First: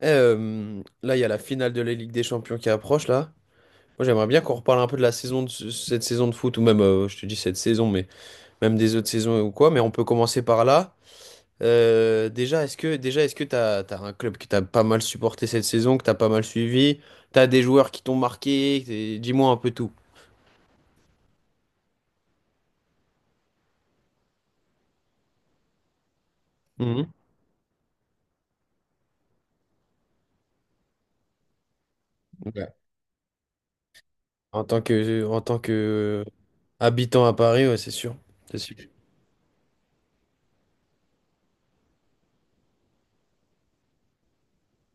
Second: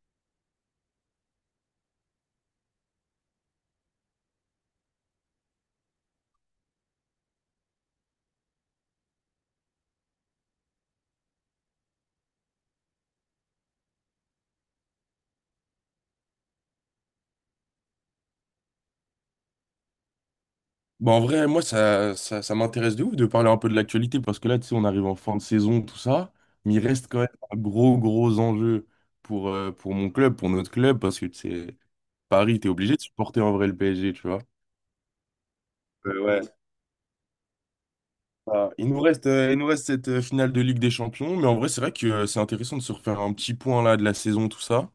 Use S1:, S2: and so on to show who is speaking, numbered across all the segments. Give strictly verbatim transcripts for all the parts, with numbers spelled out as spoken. S1: Eh, euh, là, il y a la finale de la Ligue des Champions qui approche, là. Moi, j'aimerais bien qu'on reparle un peu de la saison de ce- cette saison de foot, ou même, euh, je te dis cette saison, mais même des autres saisons ou quoi. Mais on peut commencer par là. Euh, déjà, est-ce que déjà, est-ce que t'as, t'as un club que t'as pas mal supporté cette saison, que t'as pas mal suivi? T'as des joueurs qui t'ont marqué? t'es- Dis-moi un peu tout.
S2: Bah en vrai, moi, ça, ça, ça m'intéresse de ouf de parler un peu de l'actualité parce que là, tu sais, on arrive en fin de saison, tout ça, mais il reste
S1: Mhm.
S2: quand même un gros, gros enjeu pour, euh, pour mon club, pour notre club, parce que, tu sais, Paris, t'es
S1: Ouais.
S2: obligé de supporter en vrai le P S G, tu vois.
S1: En tant que, en tant que
S2: Euh,
S1: euh,
S2: ouais.
S1: habitant à Paris, ouais, c'est sûr. C'est
S2: Ah,
S1: sûr.
S2: il nous reste, euh, il nous reste cette euh, finale de Ligue des Champions, mais en vrai, c'est vrai que euh, c'est intéressant de se refaire un petit point là de la saison, tout ça.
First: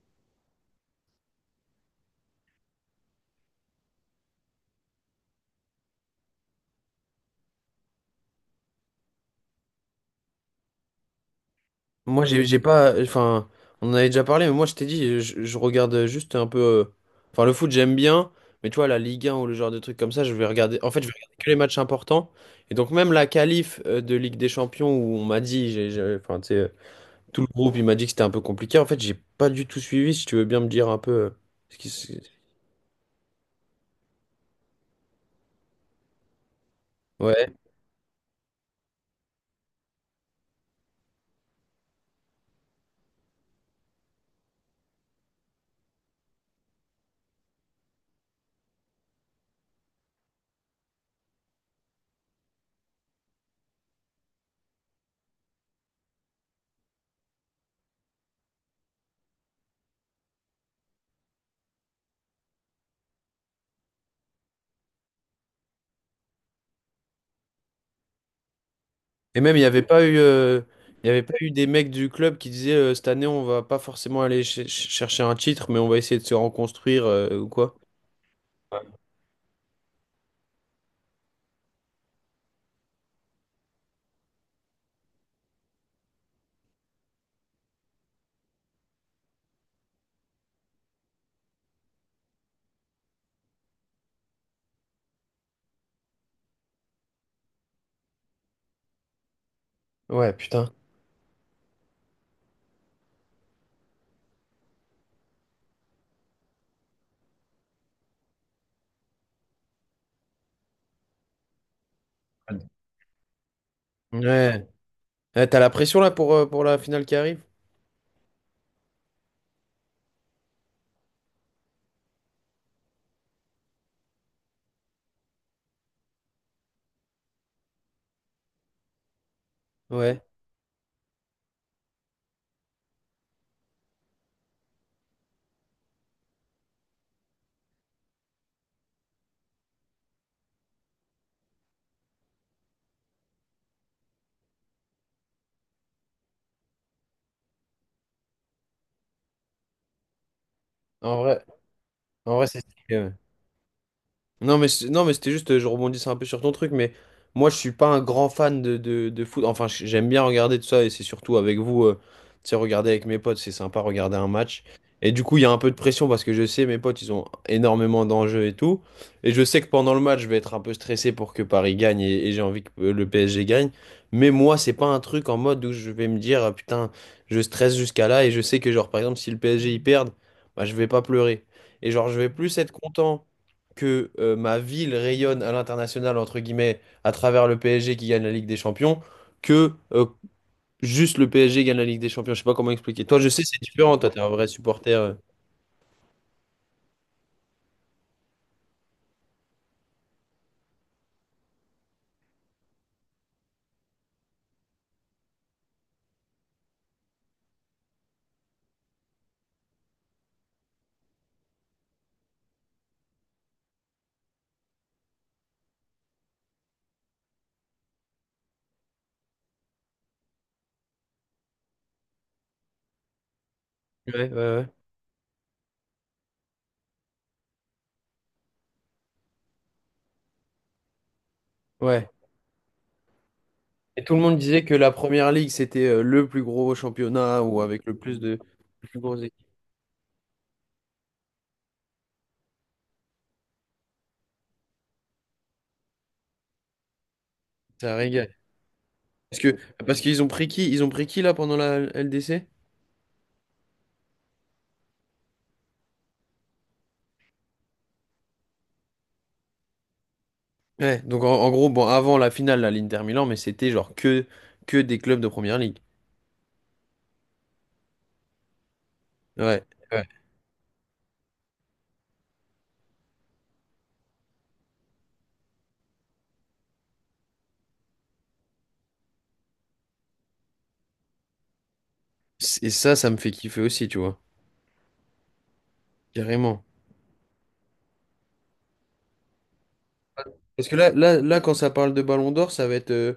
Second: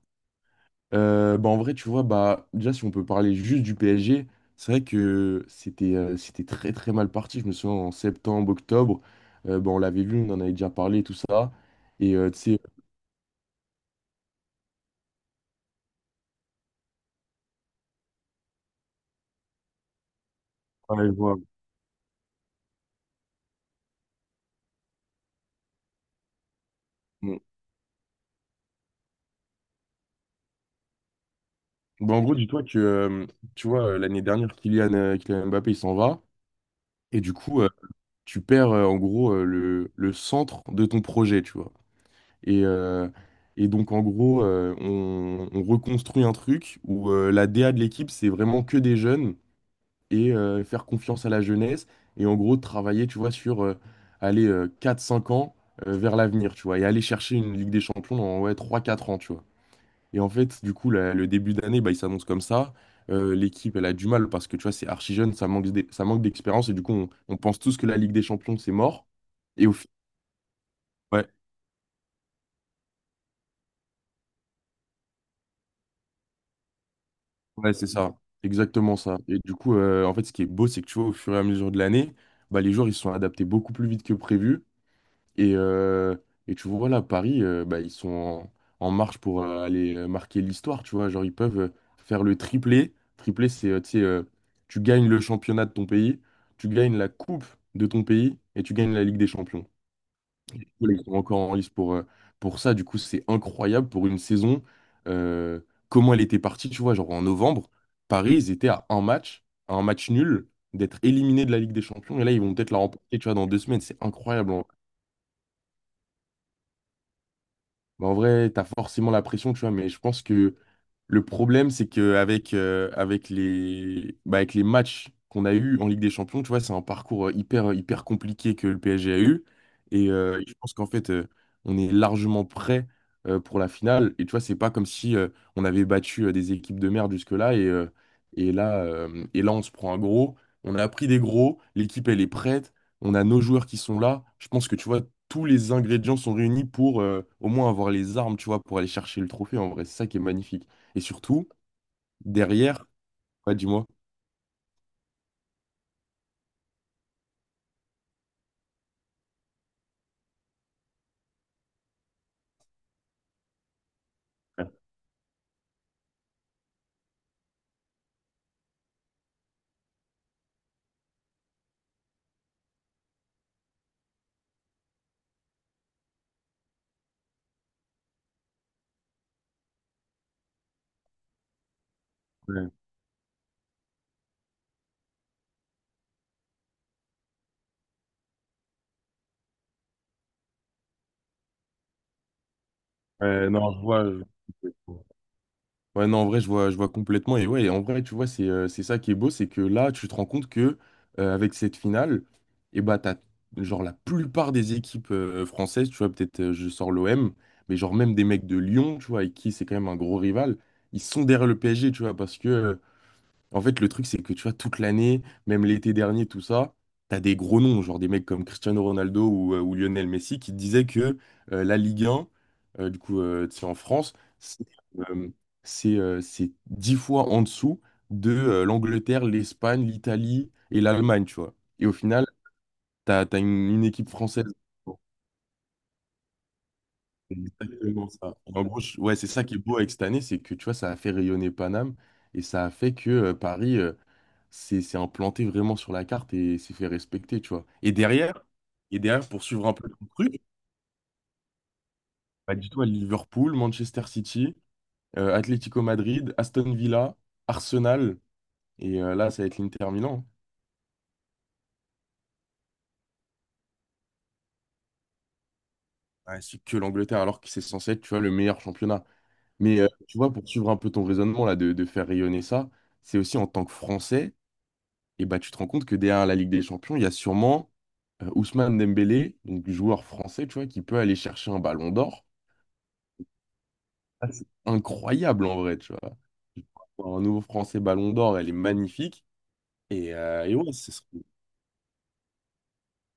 S2: Euh, bah en vrai, tu vois, bah, déjà, si on peut parler juste du P S G, c'est vrai que c'était euh, c'était très très mal parti. Je me souviens en septembre, octobre, euh, bah, on l'avait vu, on en avait déjà parlé, tout ça. Et
S1: Moi,
S2: euh, tu
S1: j'ai j'ai
S2: sais,
S1: pas. Enfin, on en avait déjà parlé, mais moi, je t'ai dit, je, je regarde juste un peu. euh, Enfin, le foot, j'aime bien, mais tu vois, la Ligue un ou le genre de trucs comme ça, je vais regarder. En fait,
S2: ouais,
S1: je
S2: je
S1: vais regarder
S2: vois.
S1: que les matchs importants. Et donc, même la qualif euh, de Ligue des Champions, où on m'a dit, j'ai, j'ai- enfin, tu sais, euh,
S2: Bon.
S1: tout le groupe, il m'a dit que c'était un peu compliqué. En fait, j'ai pas du tout suivi, si tu veux bien me dire un peu. euh, ce qui se-
S2: Bah, en gros, dis-toi que euh, tu vois, euh, l'année dernière, Kylian, euh, Kylian Mbappé, il s'en va. Et du
S1: Ouais.
S2: coup, euh, tu perds euh, en gros euh, le, le centre de ton projet, tu vois. Et, euh, et donc, en gros, euh, on, on reconstruit un truc où euh, la D A de l'équipe, c'est vraiment que des jeunes. Et euh, faire confiance à la jeunesse et en gros travailler, tu vois, sur euh, aller euh, quatre cinq ans euh, vers l'avenir, tu vois, et aller chercher une Ligue des Champions dans ouais, trois quatre ans, tu vois. Et en fait, du coup, la- le début d'année, bah, il s'annonce comme ça. Euh, l'équipe, elle a du mal parce que, tu vois, c'est archi jeune, ça manque d'e- ça manque d'expérience et du coup, on, on pense tous que la Ligue des Champions, c'est mort.
S1: Et même, il n'y
S2: Et au
S1: avait
S2: fi-
S1: pas eu. euh, Il y avait
S2: ouais,
S1: pas eu des mecs du club qui disaient euh, cette année on va pas forcément aller ch- ch- chercher un titre mais on va essayer de se reconstruire euh, ou
S2: ouais,
S1: quoi.
S2: c'est ça, exactement ça. Et du coup, euh, en fait, ce qui est beau, c'est que tu vois, au fur et à mesure de l'année, bah, les joueurs, ils se sont adaptés beaucoup plus vite que prévu. Et, euh, et tu vois, là, Paris, euh, bah, ils sont en, en marche pour euh, aller euh, marquer l'histoire, tu vois. Genre, ils peuvent euh, faire le triplé. Triplé, c'est, euh, tu sais, euh, tu gagnes le championnat de ton pays, tu gagnes la coupe de ton pays et tu gagnes la Ligue des Champions.
S1: Ouais, putain.
S2: Voilà, Ils sont encore en lice pour, euh, pour ça. Du coup, c'est incroyable pour une saison. euh, Comment elle était partie, tu vois, genre en novembre, Paris, ils étaient à un match, à un match nul, d'être éliminés de la Ligue des Champions. Et là, ils vont peut-être la remporter, tu vois, dans deux semaines. C'est incroyable.
S1: Ouais. Ouais, t'as la pression là pour, euh, pour la finale qui arrive?
S2: Bah, en vrai, t'as forcément la pression, tu vois, mais je pense que le problème, c'est qu'avec avec euh, avec les, bah, avec les matchs qu'on a eus en Ligue des Champions, tu vois, c'est un parcours euh, hyper, euh, hyper compliqué que le P S G a eu. Et
S1: Ouais.
S2: euh, je pense qu'en fait, euh, on est largement prêt euh, pour la finale. Et tu vois, c'est pas comme si euh, on avait battu euh, des équipes de merde jusque-là. Et, euh, et là, euh, et là, on se prend un gros. On a pris des gros. L'équipe, elle est prête. On a nos joueurs qui sont là. Je pense que, tu vois, tous les ingrédients sont réunis pour euh, au moins avoir les armes, tu vois, pour aller chercher le trophée. En vrai, c'est ça qui est magnifique. Et
S1: En vrai,
S2: surtout,
S1: en vrai, c'est
S2: derrière,
S1: stylé. Ouais.
S2: ouais, dis-moi.
S1: Non, mais c'est- non, mais c'était juste, euh, je rebondissais un peu sur ton truc, mais moi, je suis pas un grand fan de, de, de foot. Enfin, j- j'aime bien regarder tout ça, et c'est surtout avec vous, euh, tu sais, regarder avec mes potes, c'est sympa, regarder un match. Et du coup, il y a un peu de pression parce que je sais, mes potes, ils ont énormément d'enjeux et tout. Et je sais que pendant le match, je vais être un peu stressé pour que Paris gagne et, et j'ai envie que euh, le P S G gagne. Mais moi, c'est pas un truc en mode où je vais me dire, ah, putain, je stresse jusqu'à là, et je sais que, genre, par exemple, si le P S G y perd, bah, je vais pas pleurer. Et genre, je vais plus
S2: Ouais.
S1: être content que euh, ma ville rayonne à l'international, entre guillemets, à travers le P S G qui gagne la Ligue des Champions, que euh, juste le P S G gagne la Ligue des Champions. Je sais pas comment expliquer. Toi, je sais,
S2: Ouais,
S1: c'est
S2: non, je
S1: différent.
S2: vois.
S1: Toi, t'es
S2: je-
S1: un vrai supporter. euh.
S2: Ouais, non, en vrai, je vois, je vois complètement. Et ouais, en vrai, tu vois, c'est euh, c'est ça qui est beau, c'est que là, tu te rends compte que euh, avec cette finale, et bah, t'as, genre, la plupart des équipes euh, françaises, tu vois, peut-être euh, je sors l'O M, mais genre, même des mecs de Lyon, tu vois, avec qui c'est quand même un gros rival, ils sont derrière le P S G, tu vois, parce que euh, en fait, le truc, c'est que tu vois, toute l'année, même l'été dernier, tout ça, t'as des gros noms, genre des mecs comme Cristiano Ronaldo ou, euh, ou Lionel Messi, qui disaient que euh, la Ligue un, euh, du coup, euh, tu sais, en France,
S1: Ouais, ouais,
S2: c'est euh, c'est euh, c'est dix fois en dessous de euh, l'Angleterre, l'Espagne, l'Italie et l'Allemagne, tu vois. Et
S1: ouais.
S2: au
S1: Ouais.
S2: final, t'as, t'as une, une
S1: Et
S2: équipe
S1: tout le monde
S2: française.
S1: disait que la
S2: Bon,
S1: Première Ligue, c'était euh, le plus gros
S2: c'est
S1: championnat ou avec le
S2: Exactement
S1: plus
S2: ça.
S1: de
S2: En gros,
S1: les plus
S2: je- ouais,
S1: grosses
S2: c'est
S1: équipes.
S2: ça qui est beau avec cette année, c'est que tu vois, ça a fait rayonner Paname et ça a fait que euh, Paris euh, c'est c'est implanté vraiment sur la carte et s'est fait respecter, tu vois. Et
S1: Ça régale.
S2: derrière, et derrière
S1: Parce
S2: pour
S1: que,
S2: suivre un peu le
S1: Parce qu'ils ont
S2: truc,
S1: pris qui? Ils ont pris qui là pendant la L D C?
S2: bah, dis-toi Liverpool, Manchester City, euh, Atlético Madrid, Aston Villa, Arsenal, et euh, là, ça va être l'Inter Milan.
S1: Ouais, donc en, en gros, bon, avant la finale, la l'Inter Milan, mais c'était genre que, que des clubs de Première Ligue.
S2: Hein. Ouais, c'est que l'Angleterre, alors que c'est censé être, tu vois, le meilleur championnat.
S1: Ouais.
S2: Mais euh, tu vois, pour suivre un peu ton raisonnement là, de, de faire rayonner ça, c'est aussi en tant que Français, et bah, tu te rends compte que derrière la Ligue des Champions, il y a sûrement euh, Ousmane Dembélé, donc joueur français, tu vois, qui peut aller chercher un ballon d'or.
S1: Et ça, ça me fait kiffer aussi, tu vois.
S2: Ah, c'est incroyable en vrai, tu vois.
S1: Carrément.
S2: Un nouveau Français Ballon d'Or, elle est magnifique. Et, euh, et
S1: Parce
S2: ouais,
S1: que là,
S2: ce serait-
S1: là, là, quand ça parle de Ballon d'Or, ça va être. euh,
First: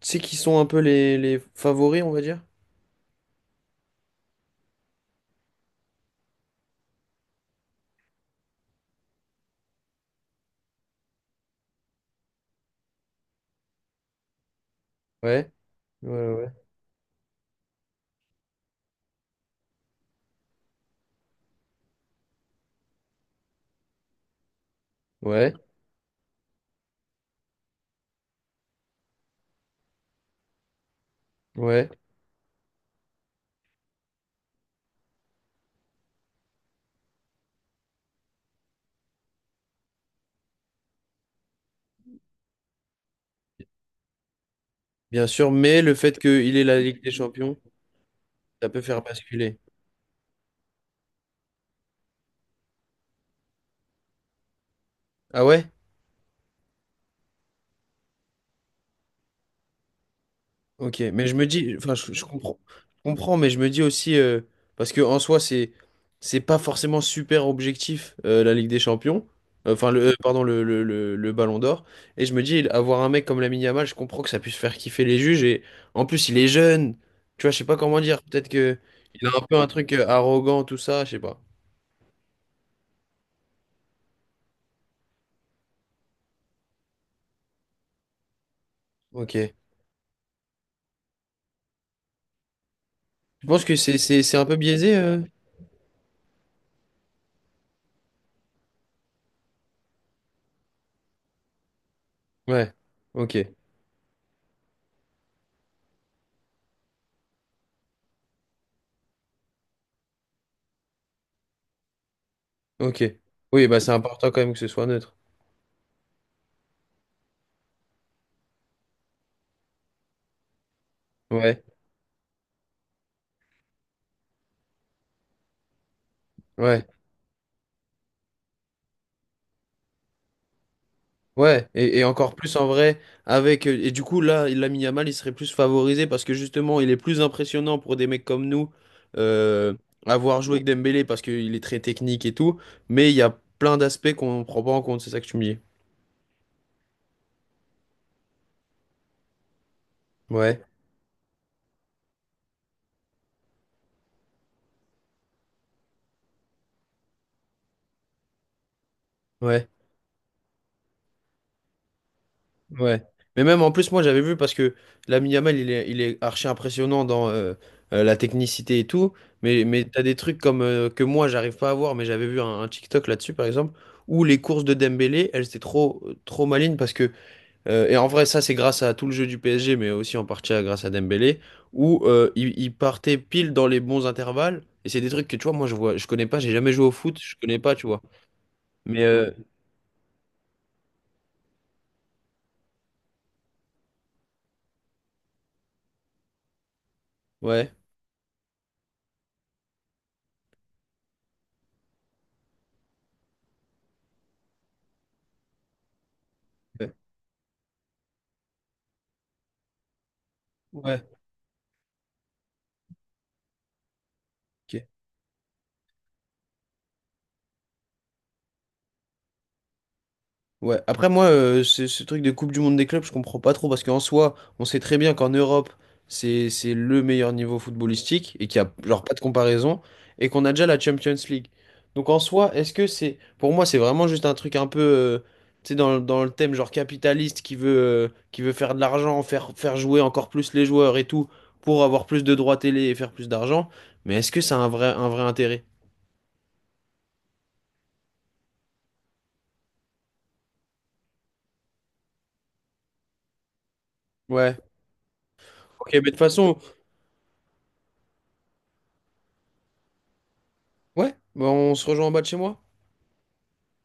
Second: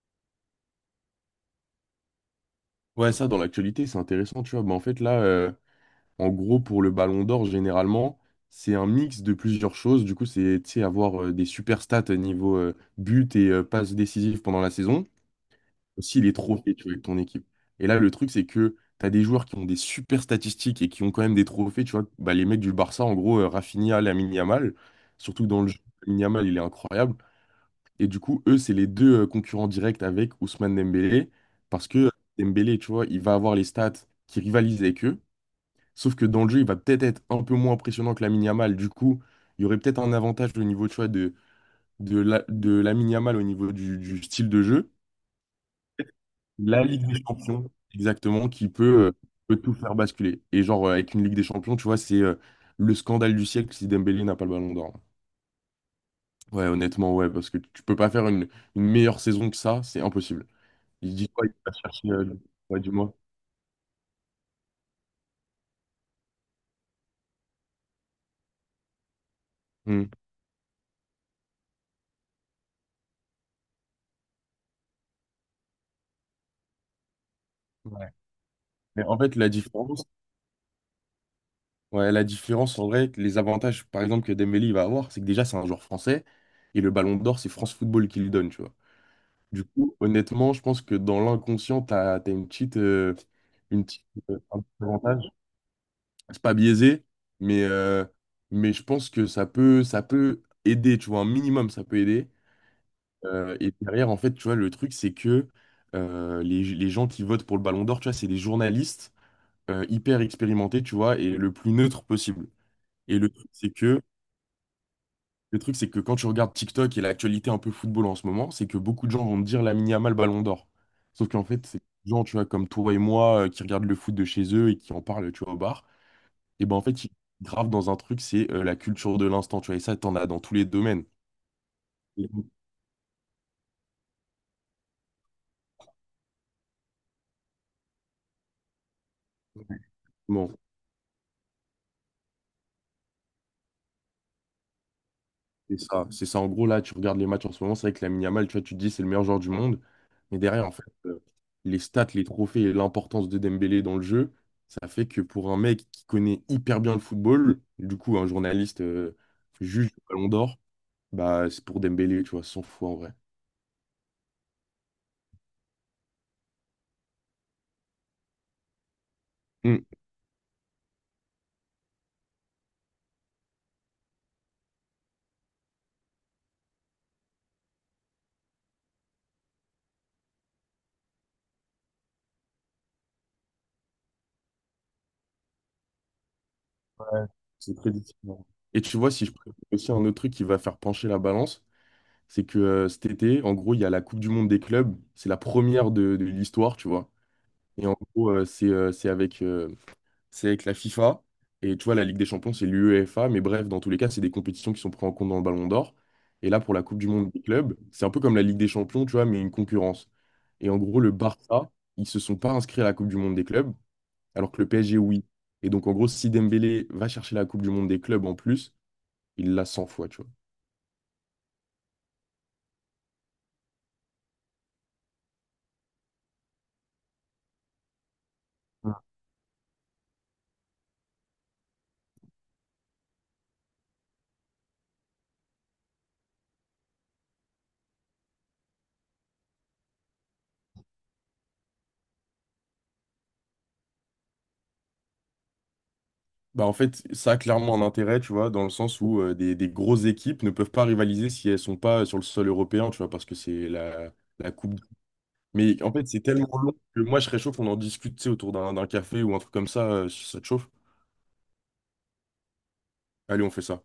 S1: Tu sais qui sont un peu les, les favoris, on va dire?
S2: ouais, ça, dans l'actualité, c'est intéressant, tu vois. Mais en fait, là, euh, en gros, pour le Ballon d'Or, généralement, c'est un mix de plusieurs choses. Du coup, c'est, tu sais, avoir euh, des super stats niveau euh, but et euh, passe décisive pendant la saison.
S1: Ouais, ouais,
S2: S'il est
S1: ouais.
S2: trop fait, tu vois, avec ton équipe. Et là, le truc, c'est que tu as des joueurs qui ont des super statistiques et qui ont quand même des trophées, tu vois. Bah, les mecs du Barça, en gros, euh, Rafinha, Lamine Yamal, surtout que
S1: Ouais,
S2: dans le jeu, Lamine Yamal, il est incroyable. Et du coup, eux, c'est les deux euh, concurrents directs avec Ousmane Dembélé,
S1: ouais.
S2: parce que euh, Dembélé, tu vois, il va avoir les stats qui rivalisent avec eux, sauf que dans le jeu, il va peut-être être un peu moins impressionnant que Lamine Yamal. Du coup, il y aurait peut-être un avantage au niveau, tu vois, de, de, la, de Lamine Yamal au niveau du du style de jeu.
S1: Bien sûr, mais le fait qu'il ait la
S2: La
S1: Ligue
S2: Ligue
S1: des
S2: des
S1: Champions,
S2: Champions, exactement,
S1: ça
S2: qui
S1: peut
S2: peut,
S1: faire
S2: euh, peut
S1: basculer.
S2: tout faire basculer. Et genre, euh, avec une Ligue des Champions, tu vois, c'est euh, le scandale du siècle si Dembélé n'a pas le ballon d'or.
S1: Ah ouais?
S2: Ouais, honnêtement, ouais, parce que tu peux pas faire une, une meilleure saison que ça, c'est impossible.
S1: Ok,
S2: Il se
S1: mais
S2: dit
S1: je me
S2: quoi, il va
S1: dis, enfin,
S2: chercher,
S1: je, je
S2: euh,
S1: comprends, je
S2: ouais, du moins.
S1: comprends, mais je me dis aussi, euh, parce que en soi, c'est, c'est pas forcément super objectif euh, la Ligue des Champions. Euh, enfin,
S2: Hmm.
S1: le, euh, pardon, le, le, le, le Ballon d'Or. Et je me dis, avoir un mec comme Lamine Yamal, je comprends que ça puisse faire kiffer les juges. Et en plus, il est jeune, tu vois, je sais pas comment
S2: Ouais.
S1: dire. Peut-être que
S2: Mais en
S1: il a
S2: fait,
S1: un
S2: la
S1: peu un truc euh,
S2: différence,
S1: arrogant, tout ça, je sais pas.
S2: ouais, la différence, en vrai, que les avantages, par exemple, que Dembélé il va avoir, c'est que déjà, c'est un joueur français, et le ballon d'or, c'est France Football qui lui donne, tu vois.
S1: Ok.
S2: Du coup, honnêtement, je pense que dans l'inconscient, tu as, une petite, euh,
S1: Je pense que
S2: une
S1: c'est,
S2: petite,
S1: c'est, c'est
S2: euh,
S1: un peu
S2: un petit
S1: biaisé. euh
S2: avantage. C'est pas biaisé, mais, euh, mais je pense que ça peut, ça peut aider, tu vois, un minimum, ça peut aider.
S1: Ouais. Ok.
S2: Euh, et derrière, en fait, tu vois, le truc, c'est que euh, les, les gens qui votent pour le Ballon d'Or, tu vois, c'est des journalistes euh, hyper expérimentés, tu vois, et le plus neutre possible.
S1: Ok.
S2: Et le truc,
S1: Oui,
S2: c'est
S1: bah c'est
S2: que
S1: important quand même que ce soit neutre.
S2: Le truc, c'est que quand tu regardes TikTok et l'actualité un peu football en ce moment, c'est que beaucoup de gens vont te dire Lamine Yamal Ballon d'Or. Sauf qu'en
S1: Ouais.
S2: fait, c'est des gens, tu vois, comme toi et moi, euh, qui regardent le foot de chez eux et qui en parlent, tu vois, au bar. Et ben en
S1: Ouais.
S2: fait, ils gravent dans un truc, c'est euh, la culture de l'instant, tu vois. Et ça, t'en as dans tous les domaines.
S1: Ouais, et, et encore plus en vrai, avec. euh, Et du coup, là, il Lamine Yamal, il serait plus favorisé parce que justement, il est plus impressionnant pour des mecs comme nous, euh, avoir joué
S2: Exactement.
S1: avec Dembélé parce qu'il est très technique et tout, mais il y a plein d'aspects qu'on ne prend pas en compte, c'est ça que tu me dis.
S2: C'est ça, c'est ça. En gros, là, tu regardes les matchs en ce moment, c'est vrai que Lamine Yamal, tu vois, tu te dis c'est le meilleur joueur du monde. Mais
S1: Ouais,
S2: derrière, en fait, euh, les stats, les trophées et l'importance de Dembélé dans le jeu, ça fait que pour un mec qui connaît hyper bien le football, du coup, un journaliste euh,
S1: ouais.
S2: juge le Ballon d'Or, bah, c'est pour Dembélé, tu vois, cent fois en
S1: Ouais.
S2: vrai.
S1: Mais même en plus, moi j'avais vu parce que Lamine Yamal, il est, il est archi impressionnant dans euh, euh, la technicité et tout. Mais, mais
S2: Mm.
S1: t'as des trucs comme euh, que moi j'arrive pas à voir, mais j'avais vu un, un TikTok là-dessus par exemple, où les courses de Dembélé, elles étaient trop, trop malines parce que, euh, et en vrai, ça c'est grâce à tout le jeu du P S G, mais aussi en partie à- grâce à Dembélé, où euh, il, il partait pile dans les bons intervalles. Et c'est des trucs que tu vois, moi je vois, je connais pas, j'ai jamais joué au foot,
S2: Ouais,
S1: je connais pas,
S2: c'est
S1: tu
S2: très
S1: vois.
S2: différent. Et tu
S1: Mais
S2: vois, si
S1: euh,
S2: je prends aussi un autre truc qui va faire pencher la balance, c'est que euh, cet été, en gros, il y a la Coupe du Monde des clubs. C'est la première de, de l'histoire, tu vois.
S1: ouais,
S2: Et en gros, euh, c'est euh, c'est avec euh, c'est avec la FIFA. Et tu vois, la Ligue des Champions, c'est l'UEFA. Mais bref, dans tous les cas, c'est des compétitions qui sont prises en compte dans le Ballon d'Or. Et là, pour la
S1: ouais,
S2: Coupe du Monde des clubs, c'est un peu comme la Ligue des Champions, tu vois, mais une concurrence. Et en gros,
S1: ouais.
S2: le Barça, ils se sont pas inscrits à la Coupe du Monde des clubs, alors que le
S1: Ok.
S2: P S G, oui. Et donc, en gros, si Dembélé va chercher la Coupe du Monde des clubs en plus, il l'a cent fois, tu vois.
S1: Ouais, après moi, euh, ce, ce truc de Coupe du Monde des clubs, je comprends pas trop parce qu'en soi, on sait très bien qu'en Europe, c'est c'est le meilleur niveau footballistique et qu'il y a genre pas de comparaison et qu'on a déjà la Champions League. Donc en soi, est-ce que c'est pour moi, c'est vraiment juste un truc un peu euh, tu sais dans, le- dans le thème genre capitaliste qui veut euh, qui veut faire de l'argent, faire faire jouer encore plus les joueurs et tout pour avoir plus de droits télé et faire plus d'argent, mais est-ce que c'est un vrai un vrai intérêt?
S2: Bah, en fait, ça a clairement un intérêt, tu vois, dans le sens où euh, des, des grosses équipes ne peuvent pas rivaliser si elles sont pas sur le sol européen, tu vois, parce que c'est la, la
S1: Ouais.
S2: Coupe. Mais
S1: OK,
S2: en
S1: mais
S2: fait,
S1: de toute
S2: c'est tellement
S1: façon,
S2: long que moi, je serais chaud qu'on en discute, tu sais, autour d'un d'un café ou un truc comme ça, euh, si ça te chauffe.
S1: ouais, bah, on se rejoint en bas de chez moi.
S2: Allez, on fait ça.